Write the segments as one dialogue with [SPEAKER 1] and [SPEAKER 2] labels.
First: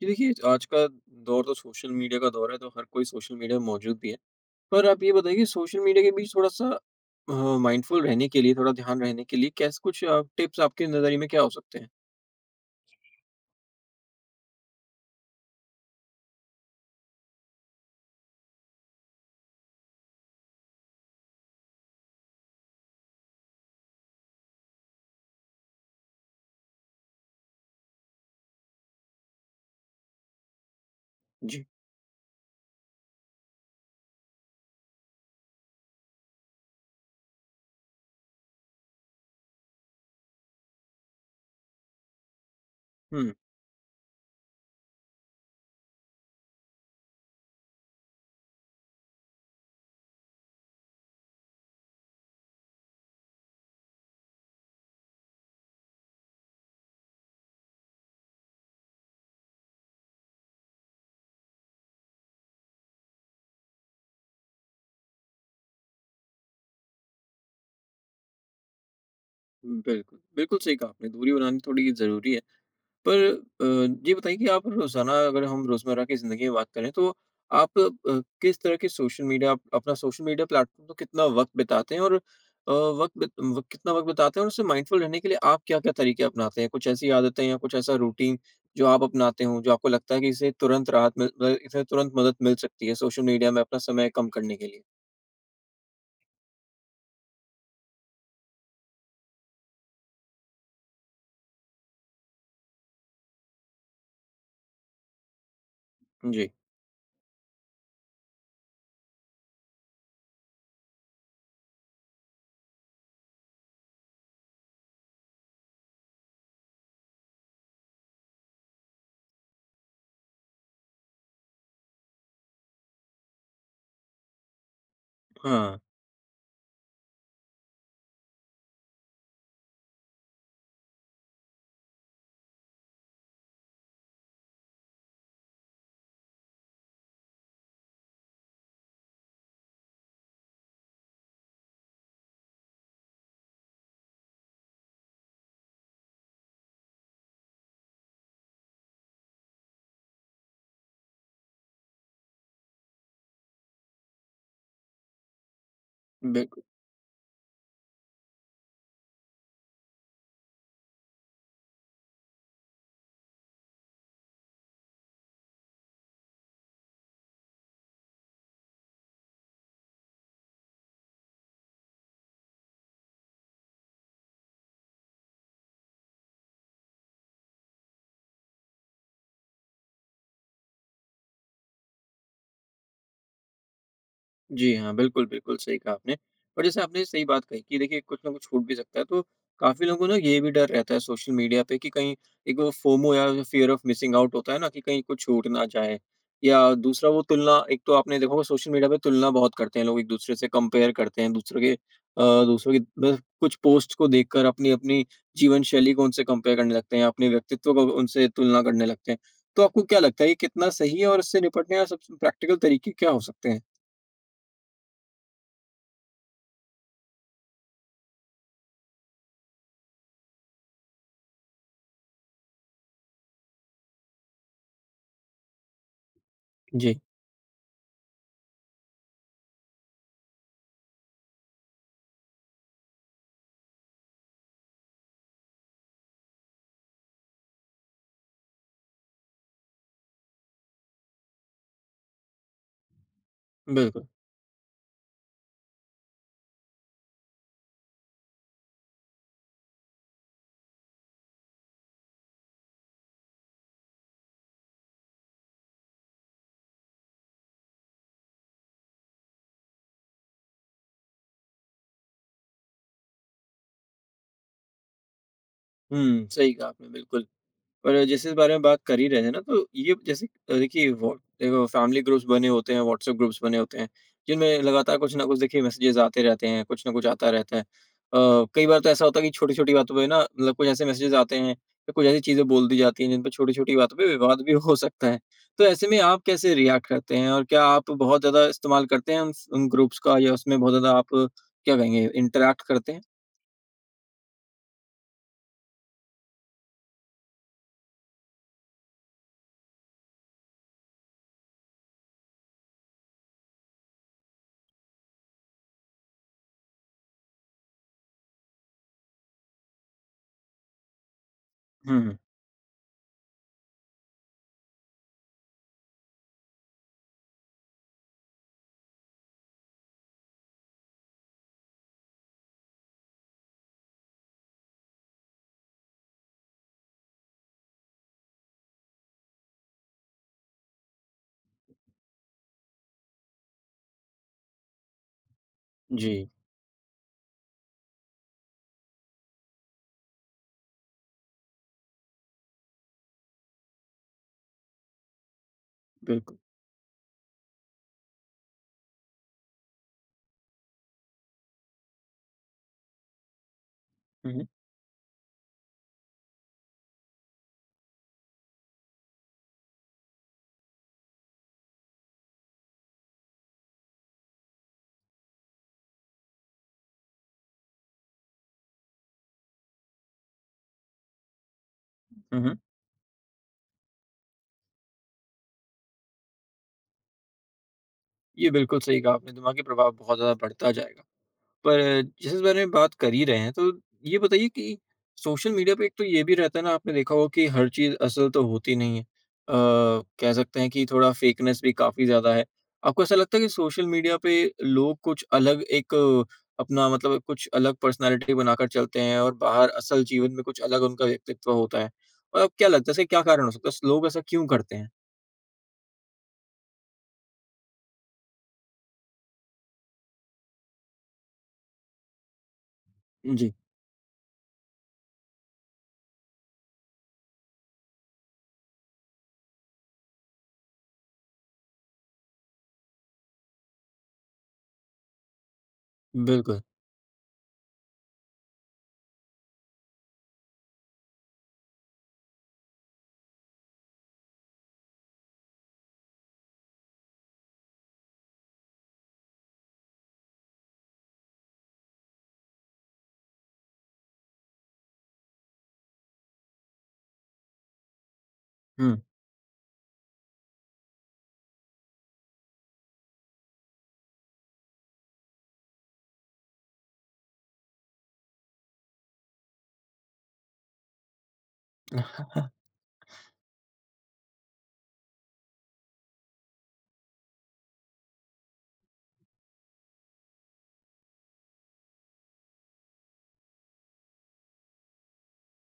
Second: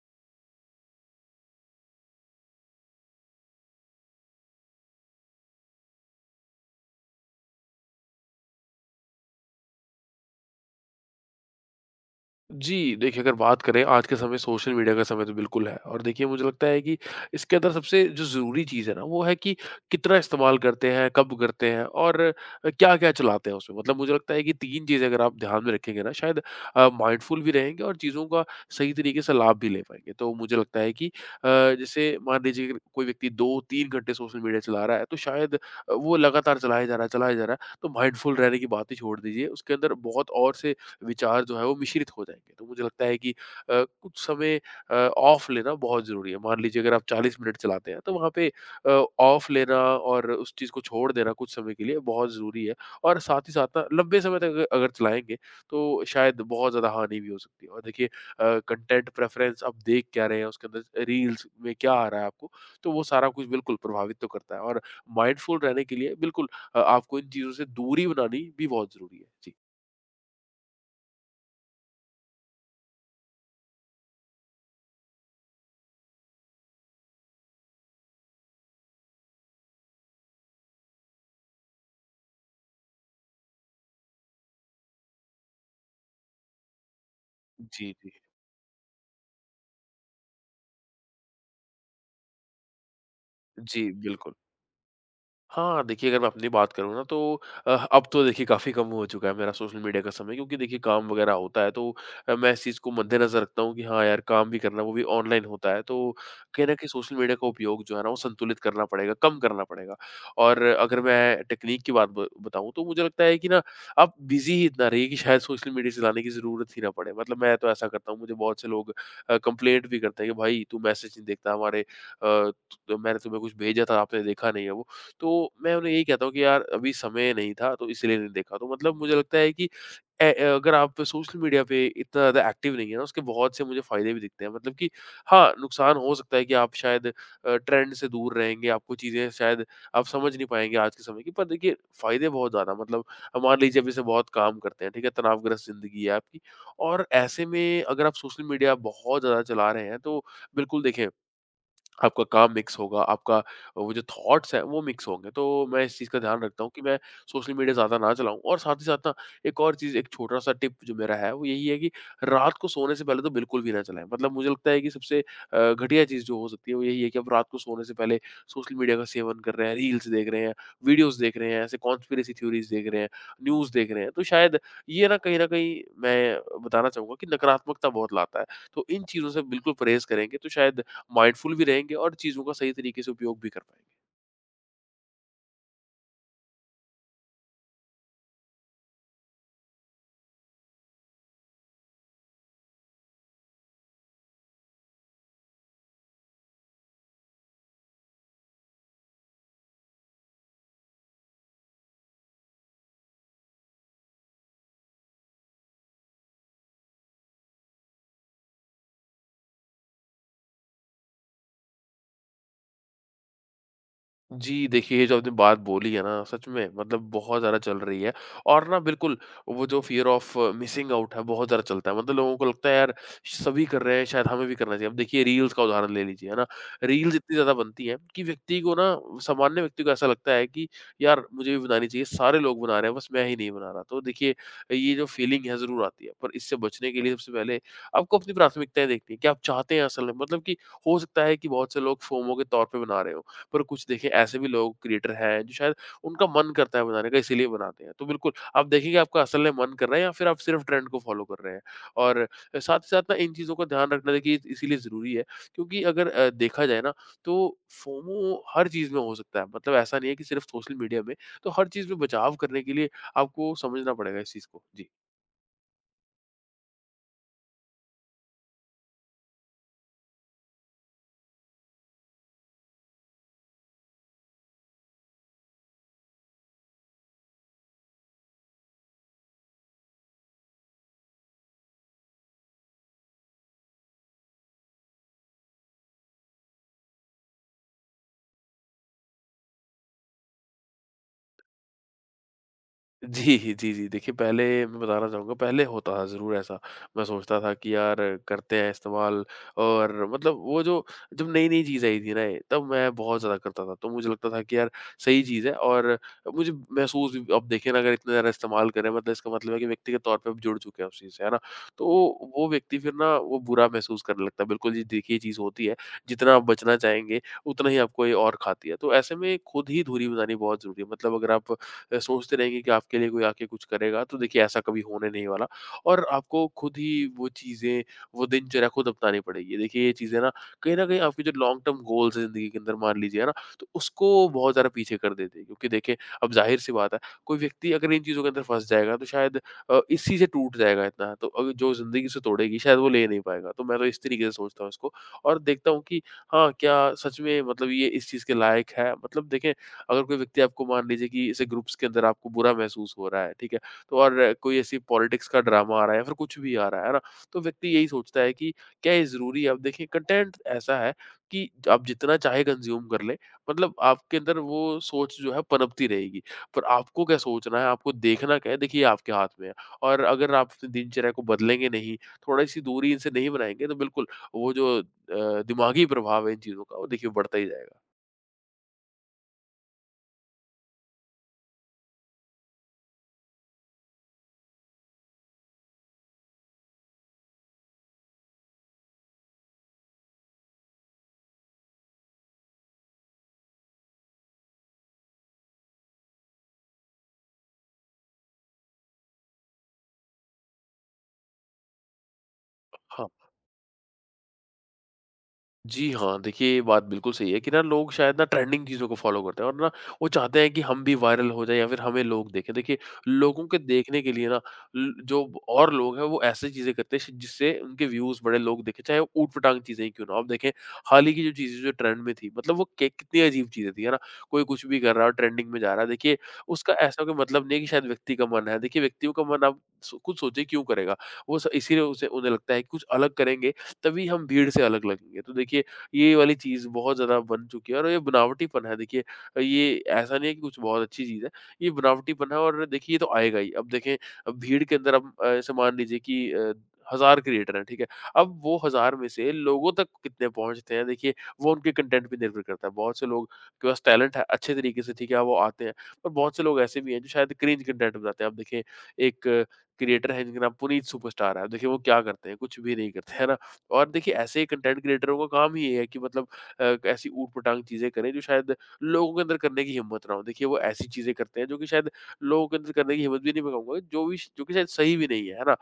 [SPEAKER 1] जी, देखिए आज का दौर तो सोशल मीडिया का दौर है तो हर कोई सोशल मीडिया में मौजूद भी है। पर आप ये बताइए कि सोशल मीडिया के बीच थोड़ा-सा अ, माइंडफुल रहने के लिए, थोड़ा ध्यान रहने के लिए कैसे कुछ टिप्स आपके नज़रिए में क्या हो सकते हैं?
[SPEAKER 2] जी, देखिए अगर बात करें आज के समय सोशल मीडिया का समय तो बिल्कुल है और देखिए मुझे लगता है कि इसके अंदर सबसे जो ज़रूरी चीज़ है ना वो है कि कितना इस्तेमाल करते हैं, कब करते हैं और क्या-क्या चलाते हैं उसमें। मतलब मुझे लगता है कि 3 चीज़ें अगर आप ध्यान में रखेंगे ना शायद माइंडफुल भी रहेंगे और चीज़ों का सही तरीके से लाभ भी ले पाएँगे। तो मुझे लगता है कि
[SPEAKER 1] जी।
[SPEAKER 2] जैसे मान लीजिए अगर कोई व्यक्ति 2-3 घंटे सोशल मीडिया चला रहा है तो शायद वो लगातार चलाया जा रहा है, चलाया जा रहा है, तो माइंडफुल रहने की बात ही छोड़ दीजिए। उसके अंदर बहुत और से विचार जो है वो मिश्रित हो जाएँगे। तो मुझे लगता है कि
[SPEAKER 1] हुँ,
[SPEAKER 2] कुछ समय ऑफ लेना बहुत ज़रूरी है। मान लीजिए अगर आप 40 मिनट चलाते हैं तो वहाँ पे ऑफ लेना और उस चीज़ को छोड़ देना कुछ समय के लिए बहुत ज़रूरी है। और साथ ही साथ ना लंबे समय तक अगर चलाएँगे तो शायद बहुत ज़्यादा हानि भी हो सकती है। और देखिए कंटेंट प्रेफ़रेंस आप देख क्या रहे हैं, उसके अंदर रील्स में क्या आ रहा है आपको, तो वो सारा कुछ बिल्कुल प्रभावित तो करता है। और माइंडफुल रहने के लिए बिल्कुल आपको इन चीज़ों से दूरी बनानी भी बहुत ज़रूरी है। जी।
[SPEAKER 1] बिल्कुल। बिल्कुल सही कहा आपने, दूरी बनानी थोड़ी ज़रूरी है। पर अ, ये बताइए कि आप रोज़ाना अगर हम रोज़मर्रा की ज़िंदगी में बात करें तो आप किस तरह के सोशल मीडिया आप अपना सोशल मीडिया प्लेटफ़ॉर्म पर कितना वक़्त बिताते हैं और वक़्त बित व कितना वक़्त बिताते हैं और उससे माइंडफुल रहने के लिए आप क्या-क्या तरीके अपनाते हैं? कुछ ऐसी आदतें या कुछ
[SPEAKER 2] जी,
[SPEAKER 1] ऐसा
[SPEAKER 2] जी।
[SPEAKER 1] रूटीन जो आप अपनाते हों, जो आपको लगता है कि इससे तुरंत राहत मिल अ, इससे तुरंत मदद मिल सकती है सोशल मीडिया में अपना
[SPEAKER 2] जी,
[SPEAKER 1] समय कम
[SPEAKER 2] बिल्कुल।
[SPEAKER 1] करने के लिए?
[SPEAKER 2] हाँ, देखिए अगर मैं अपनी बात करूँ ना तो अब तो देखिए काफ़ी कम हो चुका है मेरा सोशल मीडिया का समय क्योंकि देखिए काम वग़ैरह होता है तो मैं इस चीज़ को मद्देनज़र रखता हूँ कि हाँ यार काम भी करना है, वो भी ऑनलाइन होता है। तो
[SPEAKER 1] जी।
[SPEAKER 2] कहीं न कहीं सोशल मीडिया का उपयोग जो है ना वो संतुलित करना पड़ेगा, कम करना पड़ेगा। और अगर मैं टेक्नीक की बात ब बताऊँ तो मुझे लगता है कि ना आप बिज़ी ही इतना रहिए कि शायद सोशल मीडिया चलाने की ज़रूरत ही ना पड़े। मतलब मैं तो ऐसा करता हूँ, मुझे बहुत से लोग कंप्लेंट भी करते हैं कि भाई तू मैसेज नहीं देखता हमारे तो मैंने तुम्हें कुछ भेजा था आपने देखा नहीं है वो। तो मैं
[SPEAKER 1] हाँ।
[SPEAKER 2] उन्हें यही कहता हूँ कि यार अभी समय नहीं था तो इसलिए नहीं देखा। तो मतलब मुझे लगता है कि ए ए, अगर आप सोशल मीडिया पे इतना ज़्यादा एक्टिव नहीं है ना उसके बहुत से मुझे फ़ायदे भी दिखते हैं। मतलब कि हाँ, नुकसान हो सकता है कि आप शायद ट्रेंड से दूर रहेंगे, आपको चीज़ें शायद आप समझ नहीं पाएँगे आज के समय की। पर देखिए फ़ायदे बहुत ज़्यादा मतलब अब मान लीजिए आप जैसे बहुत काम करते हैं, ठीक है? तनावग्रस्त ज़िंदगी है आपकी और ऐसे में अगर आप सोशल मीडिया बहुत ज़्यादा चला रहे हैं तो बिल्कुल देखें आपका काम मिक्स होगा, आपका वो जो थॉट्स हैं, वो मिक्स होंगे। तो मैं इस चीज़ का ध्यान
[SPEAKER 1] बि
[SPEAKER 2] रखता हूँ कि मैं सोशल मीडिया ज़्यादा ना चलाऊँ और साथ ही साथ ना एक और चीज़, एक छोटा-सा टिप जो मेरा है, वो यही है कि रात को सोने से पहले तो बिल्कुल भी ना चलाएँ। मतलब मुझे लगता है कि सबसे घटिया चीज़ जो हो सकती है, वो यही है कि आप रात को सोने से पहले सोशल मीडिया का सेवन कर रहे हैं, रील्स देख रहे हैं, वीडियोज़ देख रहे हैं, ऐसे कॉन्स्पिरेसी थ्योरीज़ देख रहे हैं, न्यूज़ देख रहे हैं। तो शायद ये ना कहीं न कहीं मैं बताना चाहूँगा कि नकारात्मकता बहुत लाता है। तो इन चीज़ों से बिल्कुल परहेज़ करेंगे तो शायद माइंडफुल भी रहेंगे और चीज़ों का सही तरीके से उपयोग भी कर पाएँगे।
[SPEAKER 1] जी हाँ, बिल्कुल, बिल्कुल सही कहा आपने। और जैसे आपने सही बात कही कि देखिए कुछ ना कुछ छूट भी सकता है, तो काफ़ी लोगों को ना ये भी डर रहता है सोशल मीडिया पे कि कहीं एक वो फोमो या फ़ियर ऑफ़ मिसिंग आउट होता है ना कि कहीं कुछ छूट ना जाए। या दूसरा वो तुलना एक तो आपने देखा होगा सोशल मीडिया पे तुलना बहुत करते हैं लोग, एक-दूसरे से कंपेयर करते हैं, दूसरों की बस कुछ पोस्ट को देखकर अपनी-अपनी जीवन शैली को उनसे कंपेयर करने लगते हैं, अपने व्यक्तित्व को उनसे तुलना करने लगते हैं। तो आपको क्या लगता है ये कितना सही है और इससे निपटने का सबसे प्रैक्टिकल तरीके क्या हो सकते हैं?
[SPEAKER 2] जी, देखिए ये जो आपने बात बोली है ना, सच में मतलब बहुत ज़्यादा चल रही है और ना बिल्कुल वो जो फ़ियर ऑफ मिसिंग आउट है, बहुत ज़्यादा चलता है। मतलब लोगों को लगता है यार सभी कर रहे हैं, शायद हमें भी करना चाहिए। अब देखिए रील्स का उदाहरण ले लीजिए, है ना?
[SPEAKER 1] जी।
[SPEAKER 2] रील्स इतनी ज़्यादा बनती हैं कि व्यक्ति को ना सामान्य व्यक्ति को ऐसा लगता है कि यार मुझे भी बनानी चाहिए, सारे लोग बना रहे हैं, बस मैं ही नहीं बना रहा। तो देखिए ये जो फ़ीलिंग है ज़रूर आती है, पर इससे बचने के लिए सबसे पहले आपको अपनी प्राथमिकताएँ देखनी है कि आप चाहते हैं असल में मतलब कि हो सकता है कि बहुत से लोग फोमो के तौर पे बना रहे हों। पर कुछ
[SPEAKER 1] बिल्कुल।
[SPEAKER 2] देखिए ऐसे भी लोग क्रिएटर हैं जो शायद उनका मन करता है बनाने का इसीलिए बनाते हैं। तो बिल्कुल आप देखेंगे आपका असल में मन कर रहा है या फिर आप सिर्फ ट्रेंड को फ़ॉलो कर रहे हैं। और साथ ही साथ ना इन चीज़ों का ध्यान रखना देखिए इसीलिए ज़रूरी है क्योंकि अगर देखा जाए ना तो फोमो हर चीज़ में हो सकता है। मतलब ऐसा नहीं है कि सिर्फ सोशल मीडिया में, तो हर चीज़ में बचाव करने के लिए आपको समझना पड़ेगा इस चीज़ को। जी।
[SPEAKER 1] हुँ, सही कहा आपने बिल्कुल। और जैसे इस बारे में बात कर ही रहे थे ना तो ये देखिए वो देखो फैमिली ग्रुप्स बने होते हैं, व्हाट्सएप ग्रुप्स बने होते हैं, जिनमें लगातार कुछ ना कुछ देखिए मैसेजेस आते रहते हैं, कुछ ना कुछ आता रहता है। कई बार तो ऐसा होता है कि छोटी-छोटी बातों पे ना मतलब कुछ ऐसे मैसेजेस आते हैं या कुछ ऐसी चीज़ें बोल दी जाती हैं जिन पे छोटी-छोटी बातों पे विवाद भी हो सकता है। तो ऐसे में आप कैसे रिएक्ट करते हैं और क्या आप बहुत ज़्यादा इस्तेमाल करते हैं उन ग्रुप्स का या उसमें बहुत ज़्यादा आप क्या कहेंगे इंटरैक्ट करते हैं?
[SPEAKER 2] जी, जी, जी। देखिए, पहले मैं बताना चाहूँगा, पहले होता था ज़रूर ऐसा। मैं सोचता था कि यार करते हैं इस्तेमाल और मतलब वो जो जब नई-नई चीज़ आई थी ना ये, तब मैं बहुत ज़्यादा करता था। तो मुझे लगता था कि यार सही चीज़ है और मुझे महसूस भी अब देखिए ना अगर इतना ज़्यादा इस्तेमाल करें मतलब इसका मतलब है कि व्यक्तिगत तौर पे आप जुड़ चुके हैं उस चीज़ से, है ना? तो
[SPEAKER 1] हुँ, हुँ।
[SPEAKER 2] वो व्यक्ति फिर ना वो बुरा महसूस करने लगता है। बिल्कुल जी, देखिए ये चीज़ होती है। जितना आप बचना चाहेंगे, उतना ही आपको ये और खाती है। तो ऐसे में खुद ही दूरी बनानी बहुत ज़रूरी है। मतलब अगर आप सोचते रहेंगे कि आपके लिए कोई आके कुछ करेगा तो देखिए ऐसा कभी होने नहीं वाला और आपको खुद ही वो चीज़ें वो दिनचर्या खुद अपनानी पड़ेगी। देखिए ये चीज़ें ना कहीं न कहीं आपके जो लॉन्ग टर्म गोल्स हैं ज़िंदगी के अंदर मान लीजिए, है ना? तो उसको बहुत ज़्यादा पीछे कर देती है क्योंकि देखिए
[SPEAKER 1] जी,
[SPEAKER 2] अब ज़ाहिर-सी बात है कोई व्यक्ति अगर इन चीज़ों के अंदर फँस जाएगा तो शायद इसी से टूट जाएगा इतना तो जो ज़िंदगी उसे तोड़ेगी शायद वो ले नहीं पाएगा। तो मैं तो इस तरीके से सोचता हूँ इसको और देखता हूँ कि
[SPEAKER 1] बिल्कुल।
[SPEAKER 2] हाँ, क्या सच में मतलब ये इस चीज़ के लायक है? मतलब देखें अगर कोई व्यक्ति आपको मान लीजिए कि ऐसे ग्रुप्स के अंदर आपको बुरा महसूस हो रहा है, ठीक है? तो और
[SPEAKER 1] हुँ, हुँ।
[SPEAKER 2] कोई ऐसी पॉलिटिक्स का ड्रामा आ रहा है या फिर कुछ भी आ रहा है ना? तो व्यक्ति यही सोचता है कि क्या ये ज़रूरी है? अब देखिए कंटेंट ऐसा है कि आप जितना चाहे कंज़्यूम कर लें, मतलब आपके अंदर वो सोच जो है पनपती रहेगी। पर आपको क्या सोचना है, आपको देखना क्या है, देखिए ये आपके हाथ में है। और अगर आप अपनी दिनचर्या को बदलेंगे नहीं,
[SPEAKER 1] हुँ, हुँ।
[SPEAKER 2] थोड़ी-सी दूरी इनसे नहीं बनाएँगे, तो बिल्कुल वो जो दिमागी प्रभाव है इन चीज़ों का, वो देखिए बढ़ता ही जाएगा।
[SPEAKER 1] ये बिल्कुल सही कहा आपने, दिमागी प्रभाव बहुत ज़्यादा बढ़ता जाएगा। पर जैसे इस बारे में बात कर ही रहे हैं, तो ये बताइए कि सोशल मीडिया पे एक तो ये भी रहता है ना, आपने देखा होगा कि हर चीज़ असल तो होती नहीं है। कह सकते हैं कि थोड़ा फेकनेस भी काफ़ी ज़्यादा है। आपको ऐसा लगता है कि सोशल मीडिया पे लोग कुछ अपना मतलब कुछ अलग पर्सनैलिटी बनाकर चलते हैं और बाहर असल जीवन में कुछ अलग उनका व्यक्तित्व होता है? और आपको क्या लगता है इसका क्या
[SPEAKER 2] हाँ।
[SPEAKER 1] कारण हो सकता है? लोग ऐसा क्यों करते हैं?
[SPEAKER 2] जी हाँ, देखिए ये बात बिल्कुल सही है कि ना लोग शायद ना ट्रेंडिंग चीज़ों को फ़ॉलो करते हैं और ना वो चाहते हैं कि हम भी वायरल हो जाएँ या फिर हमें लोग देखें। देखिए लोगों
[SPEAKER 1] जी,
[SPEAKER 2] के देखने के लिए ना और लोग हैं वो ऐसी चीज़ें करते हैं जिससे उनके व्यूज़ बड़े लोग देखें, चाहे वो ऊट-पटांग चीज़ें ही क्यों ना हो। आप देखें हाल ही की जो चीज़ें जो ट्रेंड में थी मतलब वो के कितनी अजीब चीज़ें थी, है ना? कोई कुछ भी कर रहा है और ट्रेंडिंग में जा रहा है। देखिए
[SPEAKER 1] बिल्कुल।
[SPEAKER 2] उसका ऐसा कोई मतलब नहीं है कि शायद व्यक्ति का मन है। देखिए व्यक्तियों का मन आप खुद सोचिए क्यों करेगा? वो स इसीलिए उसे उन्हें लगता है कि कुछ अलग करेंगे तभी हम भीड़ से अलग लगेंगे। तो देखिए, ये वाली चीज़ बहुत ज़्यादा बन चुकी है और ये बनावटीपन है देखिए, ये ऐसा नहीं है कि कुछ बहुत अच्छी चीज़ है, ये बनावटीपन है और देखिए ये तो आएगा ही। अब देखें अब भीड़ के अंदर ऐसे मान लीजिए कि 1000 क्रिएटर हैं, ठीक है? अब वो 1000
[SPEAKER 1] हुँ।
[SPEAKER 2] में से लोगों तक कितने पहुँचते हैं देखिए, वो उनके कंटेंट पे निर्भर करता है। बहुत से लोग के पास टैलेंट है, अच्छे तरीके से ठीक है वो आते हैं, पर बहुत से लोग ऐसे भी हैं जो शायद क्रिंज कंटेंट बनाते हैं। आप देखें एक क्रिएटर है जिनका नाम पुनीत सुपरस्टार है, अब देखिए वो क्या करते हैं? कुछ भी नहीं करते, है ना? और देखिए ऐसे कंटेंट क्रिएटरों का काम ही ये है कि मतलब ऐसी ऊट-पटांग चीज़ें करें जो शायद लोगों के अंदर करने की हिम्मत ना हो। देखिए वो ऐसी चीज़ें करते हैं जो कि शायद लोगों के अंदर करने की हिम्मत भी नहीं मैं कहूँगा जो भी जो कि शायद सही भी नहीं है, है ना?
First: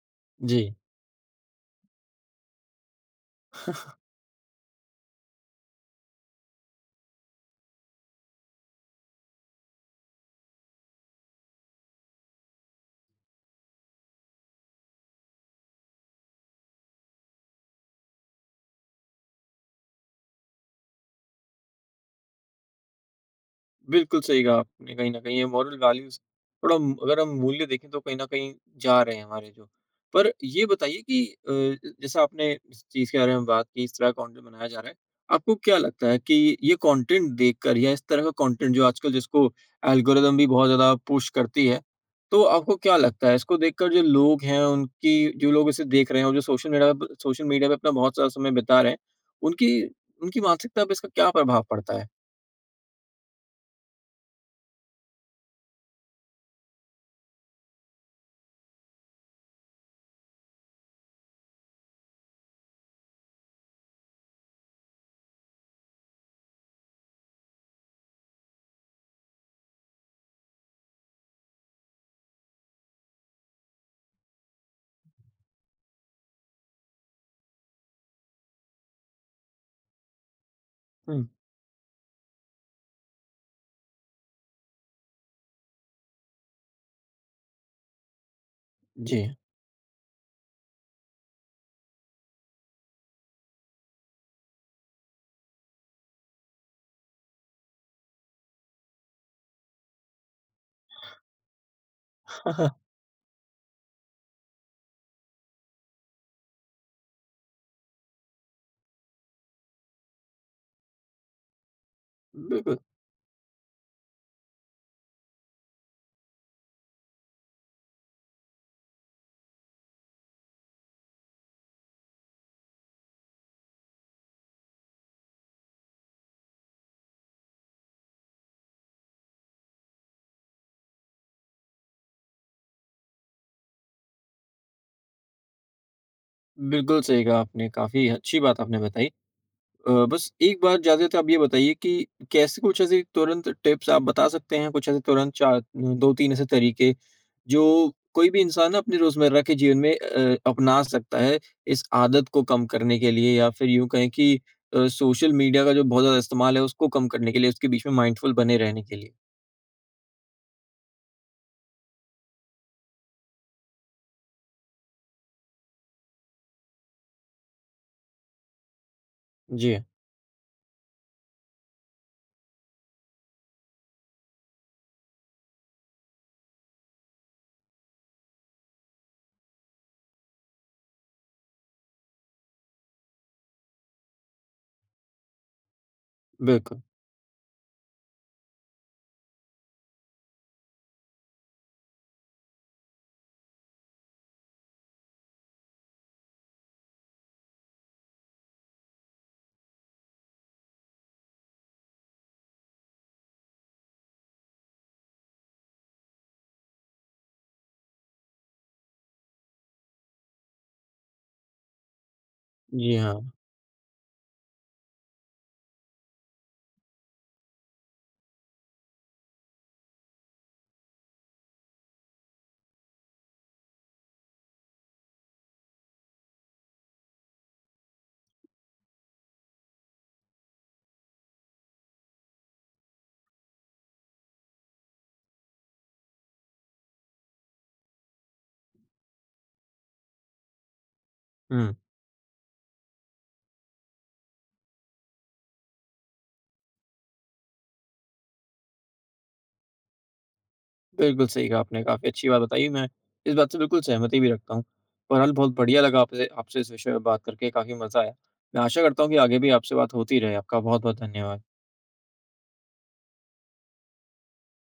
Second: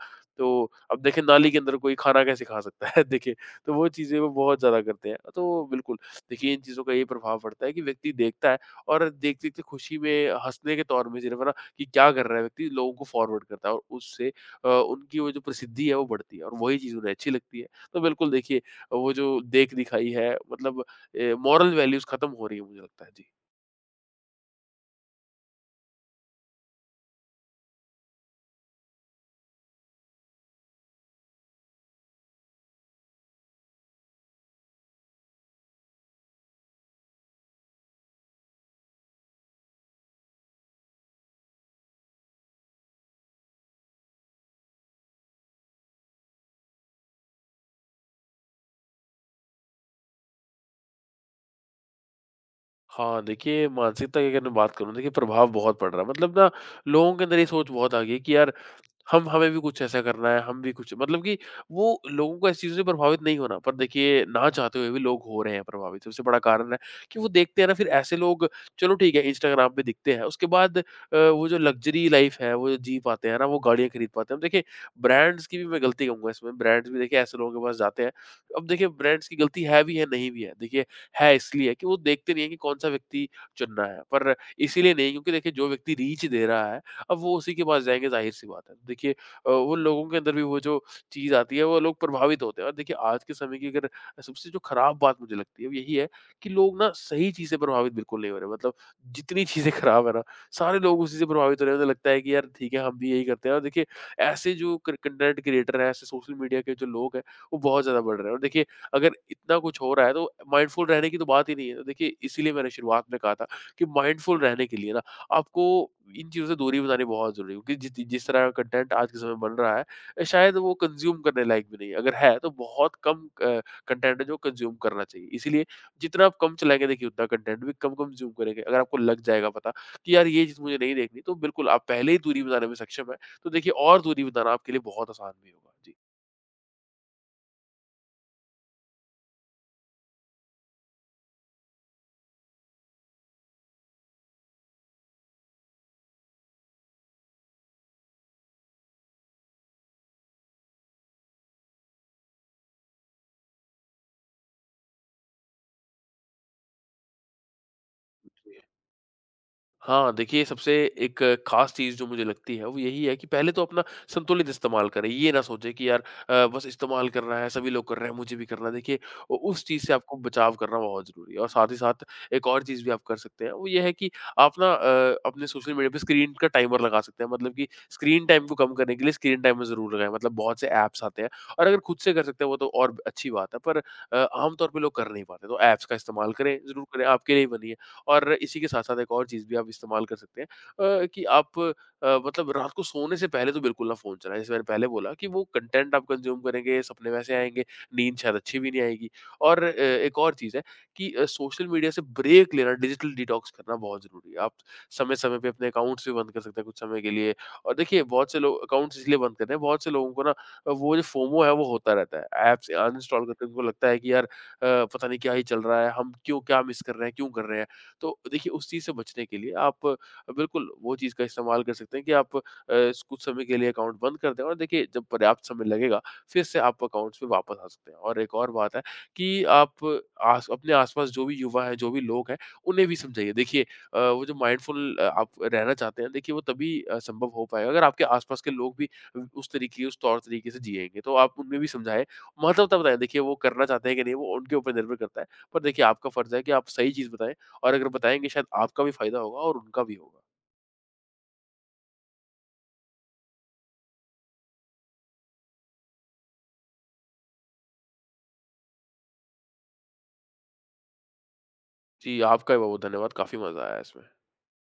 [SPEAKER 1] जी।
[SPEAKER 2] तो अब देखिए, नाली के अंदर कोई खाना कैसे खा सकता है? देखिए, तो वो चीज़ें वो बहुत ज़्यादा करते हैं। तो बिल्कुल, देखिए इन चीज़ों का ये प्रभाव पड़ता है कि व्यक्ति देखता है, और देखते-देखते खुशी में हँसने के तौर में सिर्फ, है ना, कि क्या कर रहा है व्यक्ति, लोगों को फॉरवर्ड करता है, और उससे उनकी वो जो प्रसिद्धि है वो बढ़ती है, और वही चीज़ उन्हें अच्छी लगती है। तो बिल्कुल देखिए, वो जो देख-दिखाई है, मतलब मॉरल वैल्यूज़ खत्म हो रही है मुझे लगता है। जी।
[SPEAKER 1] बिल्कुल सही कहा आपने कहीं न कहीं ये मॉरल वैल्यूज़ थोड़ा म अगर हम मूल्य देखें तो कहीं न कहीं जा रहे हैं हमारे जो। पर ये बताइए कि ज जैसा आपने इस चीज़ के बारे में बात की, इस तरह कंटेंट बनाया जा रहा है। आपको क्या लगता है कि ये कंटेंट देखकर या इस तरह का कंटेंट जो आजकल जिसको एल्गोरिदम भी बहुत ज़्यादा पुश करती है, तो आपको क्या लगता है इसको देखकर जो लोग हैं उनकी जो लोग इसे देख रहे हैं और जो सोशल मीडिया पे अपना बहुत सारा समय बिता रहे हैं, उनकी उनकी मानसिकता पे इसका क्या प्रभाव पड़ता है?
[SPEAKER 2] हाँ, देखिए मानसिकता की अगर मैं बात करूँ, देखिए प्रभाव बहुत पड़ रहा है। मतलब ना, लोगों के अंदर ये सोच बहुत आ गई है कि यार हम हमें भी कुछ ऐसा करना है, हम भी कुछ, मतलब कि वो लोगों को ऐसी चीज़ों से प्रभावित नहीं होना। पर देखिए, ना चाहते हुए भी लोग हो रहे हैं प्रभावित। सबसे बड़ा कारण है कि वो देखते हैं ना, फिर ऐसे लोग चलो ठीक है इंस्टाग्राम पे दिखते हैं। उसके बाद वो जो लग्ज़री लाइफ़ है वो जो जी पाते हैं ना, वो गाड़ियाँ खरीद पाते हैं। अब देखिए, ब्रांड्स की भी मैं गलती कहूँगा इसमें, ब्रांड्स भी देखिए ऐसे लोगों के पास जाते हैं। अब देखिए, ब्रांड्स की गलती है भी है, नहीं भी है। देखिए,
[SPEAKER 1] हुँ,
[SPEAKER 2] है इसलिए कि वो देखते नहीं है कि कौन-सा व्यक्ति चुनना है। पर इसीलिए नहीं क्योंकि देखिए जो व्यक्ति रीच दे रहा है, अब वो उसी के पास जाएँगे, ज़ाहिर-सी बात है। देखिए
[SPEAKER 1] जी।
[SPEAKER 2] उन लोगों के अंदर भी वो जो चीज़ आती है वो लोग प्रभावित होते हैं। और देखिए, आज के समय की अगर सबसे जो खराब बात मुझे लगती है वो यही है कि लोग ना सही चीज़ से प्रभावित बिल्कुल नहीं हो रहे। मतलब जितनी चीज़ें खराब है ना, सारे लोग उसी से प्रभावित हो रहे हैं। उन्हें लगता है कि यार ठीक है, हम भी यही करते हैं, और देखिए ऐसे जो क कंटेंट क्रिएटर हैं, ऐसे सोशल मीडिया के जो लोग हैं वो बहुत ज़्यादा बढ़ रहे हैं। और देखिए, अगर इतना कुछ हो रहा है तो माइंडफुल रहने की तो बात ही नहीं है। तो देखिए, इसीलिए मैंने
[SPEAKER 1] बिल्कुल,
[SPEAKER 2] शुरुआत में कहा था कि माइंडफुल रहने के लिए ना, आपको इन चीज़ों से दूरी बनानी बहुत ज़रूरी है, क्योंकि जित जिस तरह का कंटेंट आज के समय में बन रहा है, शायद वो कंज़्यूम करने लायक भी नहीं है। अगर है तो बहुत कम कंटेंट है जो कंज़्यूम करना चाहिए। इसीलिए जितना आप कम चलाएँगे, देखिए उतना कंटेंट भी कम कंज़्यूम करेंगे। अगर आपको लग जाएगा पता कि यार ये चीज़ मुझे नहीं देखनी, तो बिल्कुल आप पहले ही दूरी बनाने में सक्षम हैं, तो देखिए और दूरी बनाना आपके लिए बहुत आसान भी होगा। जी।
[SPEAKER 1] बिल्कुल सही कहा आपने, काफ़ी अच्छी बात आपने बताई। बस एक बात ज़्यादा तो आप ये बताइए कि कैसे कुछ ऐसी तुरंत टिप्स आप बता सकते हैं, कुछ ऐसे तुरंत 4 2-3 ऐसे तरीके, जो कोई भी इंसान अपने रोज़मर्रा के जीवन में अपना सकता है, इस आदत को कम करने के लिए या फिर यूँ कहें कि सोशल मीडिया का जो बहुत ज़्यादा इस्तेमाल है, उसको कम करने के लिए, उसके बीच में माइंडफुल बने रहने के लिए?
[SPEAKER 2] हाँ, देखिए सबसे एक ख़ास चीज़ जो मुझे लगती है वो यही है कि पहले तो अपना संतुलित इस्तेमाल करें। ये ना सोचें कि यार बस इस्तेमाल कर रहा है, सभी लोग कर रहे हैं, मुझे भी करना है। देखिए उ उस
[SPEAKER 1] जी, हाँ,
[SPEAKER 2] चीज़ से आपको बचाव करना बहुत ज़रूरी है, और साथ ही साथ एक और चीज़ भी आप कर सकते हैं, वो ये है कि आप ना, अपने सोशल मीडिया पे स्क्रीन का टाइमर लगा सकते हैं। मतलब कि स्क्रीन टाइम को कम करने के लिए स्क्रीन टाइमर ज़रूर लगाएँ। मतलब बहुत से ऐप्स आते हैं, और अगर खुद से कर सकते हैं वो तो और अच्छी बात है, पर अ, आम तौर पे लोग कर नहीं पाते। तो ऐप्स का इस्तेमाल करें,
[SPEAKER 1] बिल्कुल।
[SPEAKER 2] ज़रूर करें, आपके लिए ही बनी है। और इसी के साथ-साथ एक और चीज़ भी आप इस्तेमाल कर सकते हैं, कि आप, मतलब रात को सोने से पहले तो बिल्कुल ना फ़ोन चलाएँ। जैसे मैंने पहले बोला कि वो कंटेंट आप कंज़्यूम करेंगे, सपने वैसे आएँगे, नींद शायद अच्छी भी नहीं आएगी। और एक और चीज़ है कि सोशल मीडिया से ब्रेक लेना, डिजिटल डिटॉक्स करना बहुत ज़रूरी है। आप समय-समय पे अपने अकाउंट्स भी बंद कर सकते हैं कुछ समय के लिए। और देखिए बहुत से लोग अकाउंट्स इसलिए बंद कर रहे हैं, बहुत से लोगों को ना वो जो फोमो है वो होता रहता है। ऐप्स
[SPEAKER 1] जी
[SPEAKER 2] अनइंस्टॉल
[SPEAKER 1] हाँ।
[SPEAKER 2] करके उनको लगता है कि यार पता नहीं क्या ही चल रहा है, हम क्यों क्या मिस कर रहे हैं, क्यों कर रहे हैं? तो देखिए उस चीज़ से बचने के लिए आप बिल्कुल वो चीज़ का इस्तेमाल कर सकते हैं कि आप कुछ समय के लिए अकाउंट बंद कर दें, और देखिए जब पर्याप्त समय लगेगा फिर से आप अकाउंट्स में वापस आ सकते हैं। और एक और बात है कि आप आस अपने आसपास जो भी युवा हैं, जो भी लोग हैं, उन्हें भी समझाइए। देखिए वो जो माइंडफुल आप रहना चाहते हैं, देखिए वो तभी संभव हो पाएगा, अगर आपके आसपास के लोग भी उस तौर तरीके से जिएँगे। तो आप उनमें भी
[SPEAKER 1] हुँ।
[SPEAKER 2] समझाएँ, महत्वता बताएँ, देखिए वो करना चाहते हैं कि नहीं, वो उनके ऊपर निर्भर करता है। पर देखिए आपका फ़र्ज़ है कि आप सही चीज़ बताएँ। और अगर बताएँगे, शायद आपका भी फ़ायदा होगा और उनका भी होगा।
[SPEAKER 1] बिल्कुल सही कहा आपने, काफ़ी अच्छी बात बताई, मैं इस बात से बिल्कुल सहमति भी रखता हूँ। बहरहाल बहुत बढ़िया लगा आपसे आपसे इस विषय में बात करके, काफ़ी मज़ा आया। मैं आशा करता हूँ कि आगे भी आपसे बात होती रहे। आपका बहुत-बहुत धन्यवाद।
[SPEAKER 2] जी, आपका भी बहुत-बहुत धन्यवाद। काफ़ी मज़ा आया इसमें।